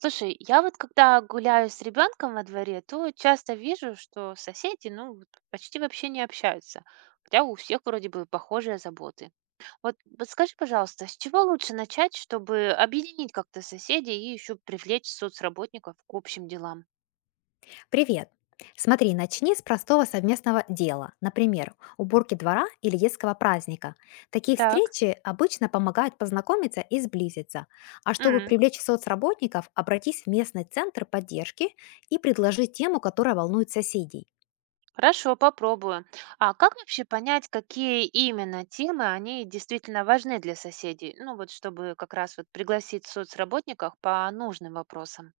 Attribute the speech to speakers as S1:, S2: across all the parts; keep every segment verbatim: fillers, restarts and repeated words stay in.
S1: Слушай, я вот когда гуляю с ребенком во дворе, то часто вижу, что соседи, ну, вот почти вообще не общаются, хотя у всех вроде бы похожие заботы. Вот подскажи, пожалуйста, с чего лучше начать, чтобы объединить как-то соседей и еще привлечь соцработников к общим делам?
S2: Привет! Смотри, начни с простого совместного дела, например, уборки двора или детского праздника. Такие
S1: Так.
S2: встречи обычно помогают познакомиться и сблизиться. А чтобы
S1: М,
S2: привлечь соцработников, обратись в местный центр поддержки и предложи тему, которая волнует соседей.
S1: Хорошо, попробую. А как вообще понять, какие именно темы они действительно важны для соседей? Ну вот, чтобы как раз вот пригласить соцработников по нужным вопросам.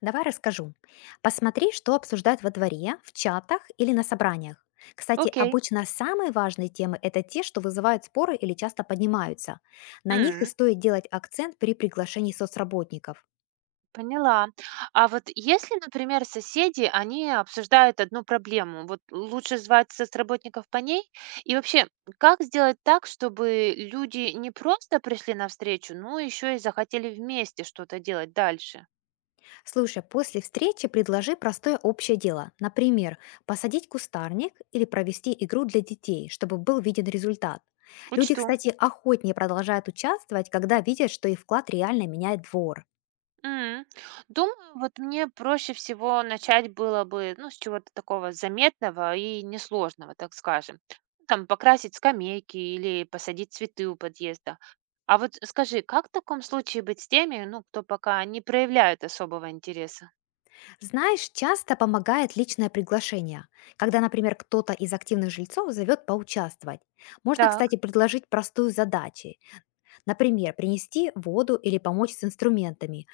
S2: Давай расскажу. Посмотри, что обсуждают во дворе, в чатах или на собраниях. Кстати,
S1: Окей.
S2: обычно самые важные темы– это те, что вызывают споры или часто поднимаются. На них и
S1: М.
S2: стоит делать акцент при приглашении соцработников.
S1: Поняла. А вот если, например, соседи, они обсуждают одну проблему, вот лучше звать соцработников по ней? И вообще, как сделать так, чтобы люди не просто пришли навстречу, но еще и захотели вместе что-то делать дальше?
S2: Слушай, после встречи предложи простое общее дело. Например, посадить кустарник или провести игру для детей, чтобы был виден результат. Люди,
S1: Учту.
S2: кстати, охотнее продолжают участвовать, когда видят, что их вклад реально меняет двор.
S1: М. Думаю, вот мне проще всего начать было бы, ну, с чего-то такого заметного и несложного, так скажем. Ну, там покрасить скамейки или посадить цветы у подъезда. А вот скажи, как в таком случае быть с теми, ну, кто пока не проявляет особого интереса?
S2: Знаешь, часто помогает личное приглашение, когда, например, кто-то из активных жильцов зовет поучаствовать. Можно, кстати,
S1: Так.
S2: предложить простую задачу. Например, принести воду или помочь с инструментами.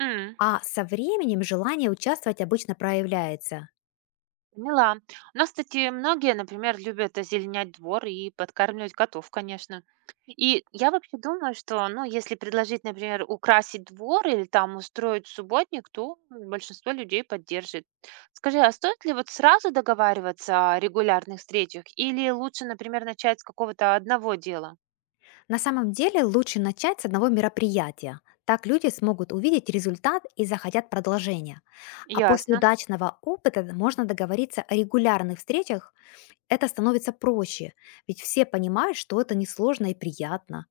S1: М.
S2: А со временем желание участвовать обычно проявляется.
S1: Поняла. У нас, кстати, многие, например, любят озеленять двор и подкармливать котов, конечно. И я вообще думаю, что, ну, если предложить, например, украсить двор или там устроить субботник, то большинство людей поддержит. Скажи, а стоит ли вот сразу договариваться о регулярных встречах или лучше, например, начать с какого-то одного дела?
S2: На самом деле лучше начать с одного мероприятия. Так люди смогут увидеть результат и захотят продолжения. А после
S1: Ясно.
S2: удачного опыта можно договориться о регулярных встречах. Это становится проще, ведь все понимают, что это несложно и приятно.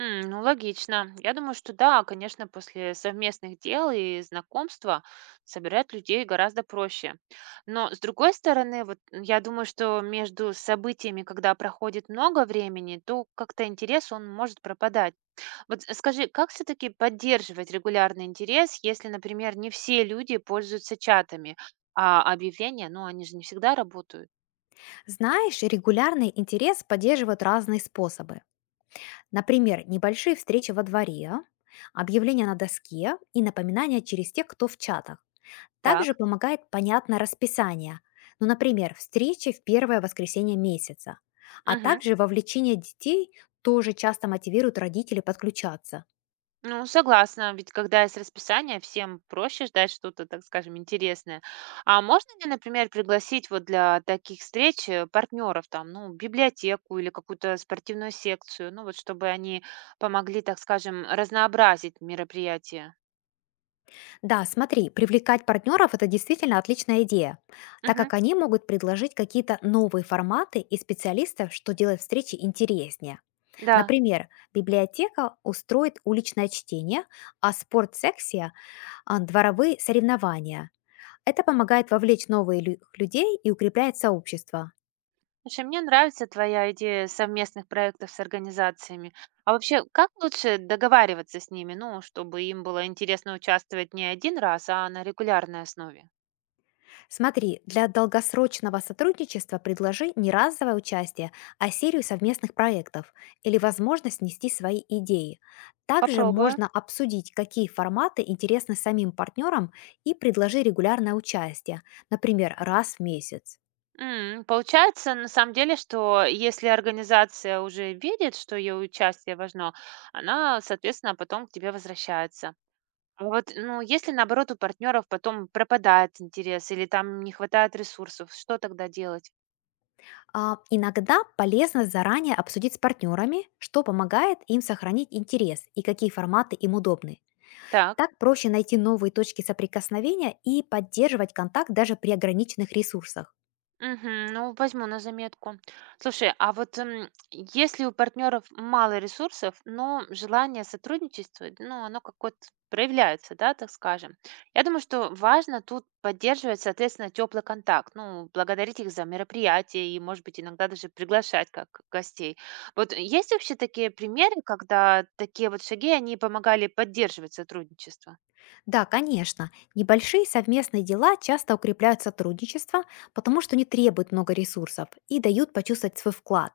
S1: М, ну, логично. Я думаю, что да, конечно, после совместных дел и знакомства собирать людей гораздо проще. Но, с другой стороны, вот м, я думаю, что между событиями, когда проходит много времени, то как-то интерес, он может пропадать. Вот с- скажи, как все-таки поддерживать регулярный интерес, если, например, не все люди пользуются чатами, а объявления, ну, они же не всегда работают.
S2: Знаешь, регулярный интерес поддерживают разные способы. Например, небольшие встречи во дворе, объявления на доске и напоминания через тех, кто в чатах. Также
S1: Так.
S2: помогает понятное расписание, ну, например, встречи в первое воскресенье месяца. А
S1: Мгм.
S2: также вовлечение детей тоже часто мотивирует родителей подключаться.
S1: Ну, согласна, ведь когда есть расписание, всем проще ждать что-то, так скажем, интересное. А можно ли, например, пригласить вот для таких встреч партнеров, там, ну, библиотеку или какую-то спортивную секцию, ну, вот чтобы они помогли, так скажем, разнообразить мероприятие?
S2: Да, смотри, привлекать партнеров– это действительно отличная идея, так
S1: Мгм.
S2: как они могут предложить какие-то новые форматы и специалистов, что делает встречи интереснее.
S1: Да.
S2: Например, библиотека устроит уличное чтение, а спортсекция– а, дворовые соревнования. Это помогает вовлечь новых людей и укрепляет сообщество.
S1: Слушай, мне нравится твоя идея совместных проектов с организациями. А вообще, как лучше договариваться с ними, ну, чтобы им было интересно участвовать не один раз, а на регулярной основе?
S2: Смотри, для долгосрочного сотрудничества предложи не разовое участие, а серию совместных проектов или возможность нести свои идеи. Также
S1: Попробую.
S2: можно обсудить, какие форматы интересны самим партнерам и предложи регулярное участие, например, раз в месяц.
S1: М, получается, на самом деле, что если организация уже видит, что ее участие важно, она, соответственно, потом к тебе возвращается. А вот, ну, если наоборот у партнеров потом пропадает интерес или там не хватает ресурсов, что тогда делать?
S2: А, Иногда полезно заранее обсудить с партнерами, что помогает им сохранить интерес и какие форматы им удобны.
S1: Так.
S2: Так проще найти новые точки соприкосновения и поддерживать контакт даже при ограниченных ресурсах.
S1: Мгм. Ну, возьму на заметку. Слушай, а вот м, если у партнеров мало ресурсов, но желание сотрудничествовать, ну, оно как вот проявляется, да, так скажем. Я думаю, что важно тут поддерживать, соответственно, теплый контакт, ну, благодарить их за мероприятия и, может быть, иногда даже приглашать как гостей. Вот есть вообще такие примеры, когда такие вот шаги, они помогали поддерживать сотрудничество?
S2: Да, конечно, небольшие совместные дела часто укрепляют сотрудничество, потому что не требуют много ресурсов и дают почувствовать свой вклад.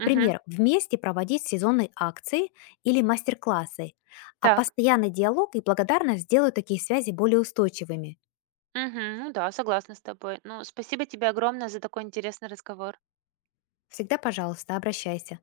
S1: Угу.
S2: вместе проводить сезонные акции или мастер-классы. А
S1: Так.
S2: постоянный диалог и благодарность сделают такие связи более устойчивыми.
S1: Мгм. Ну да, согласна с тобой. Ну, спасибо тебе огромное за такой интересный разговор.
S2: Всегда, пожалуйста, обращайся.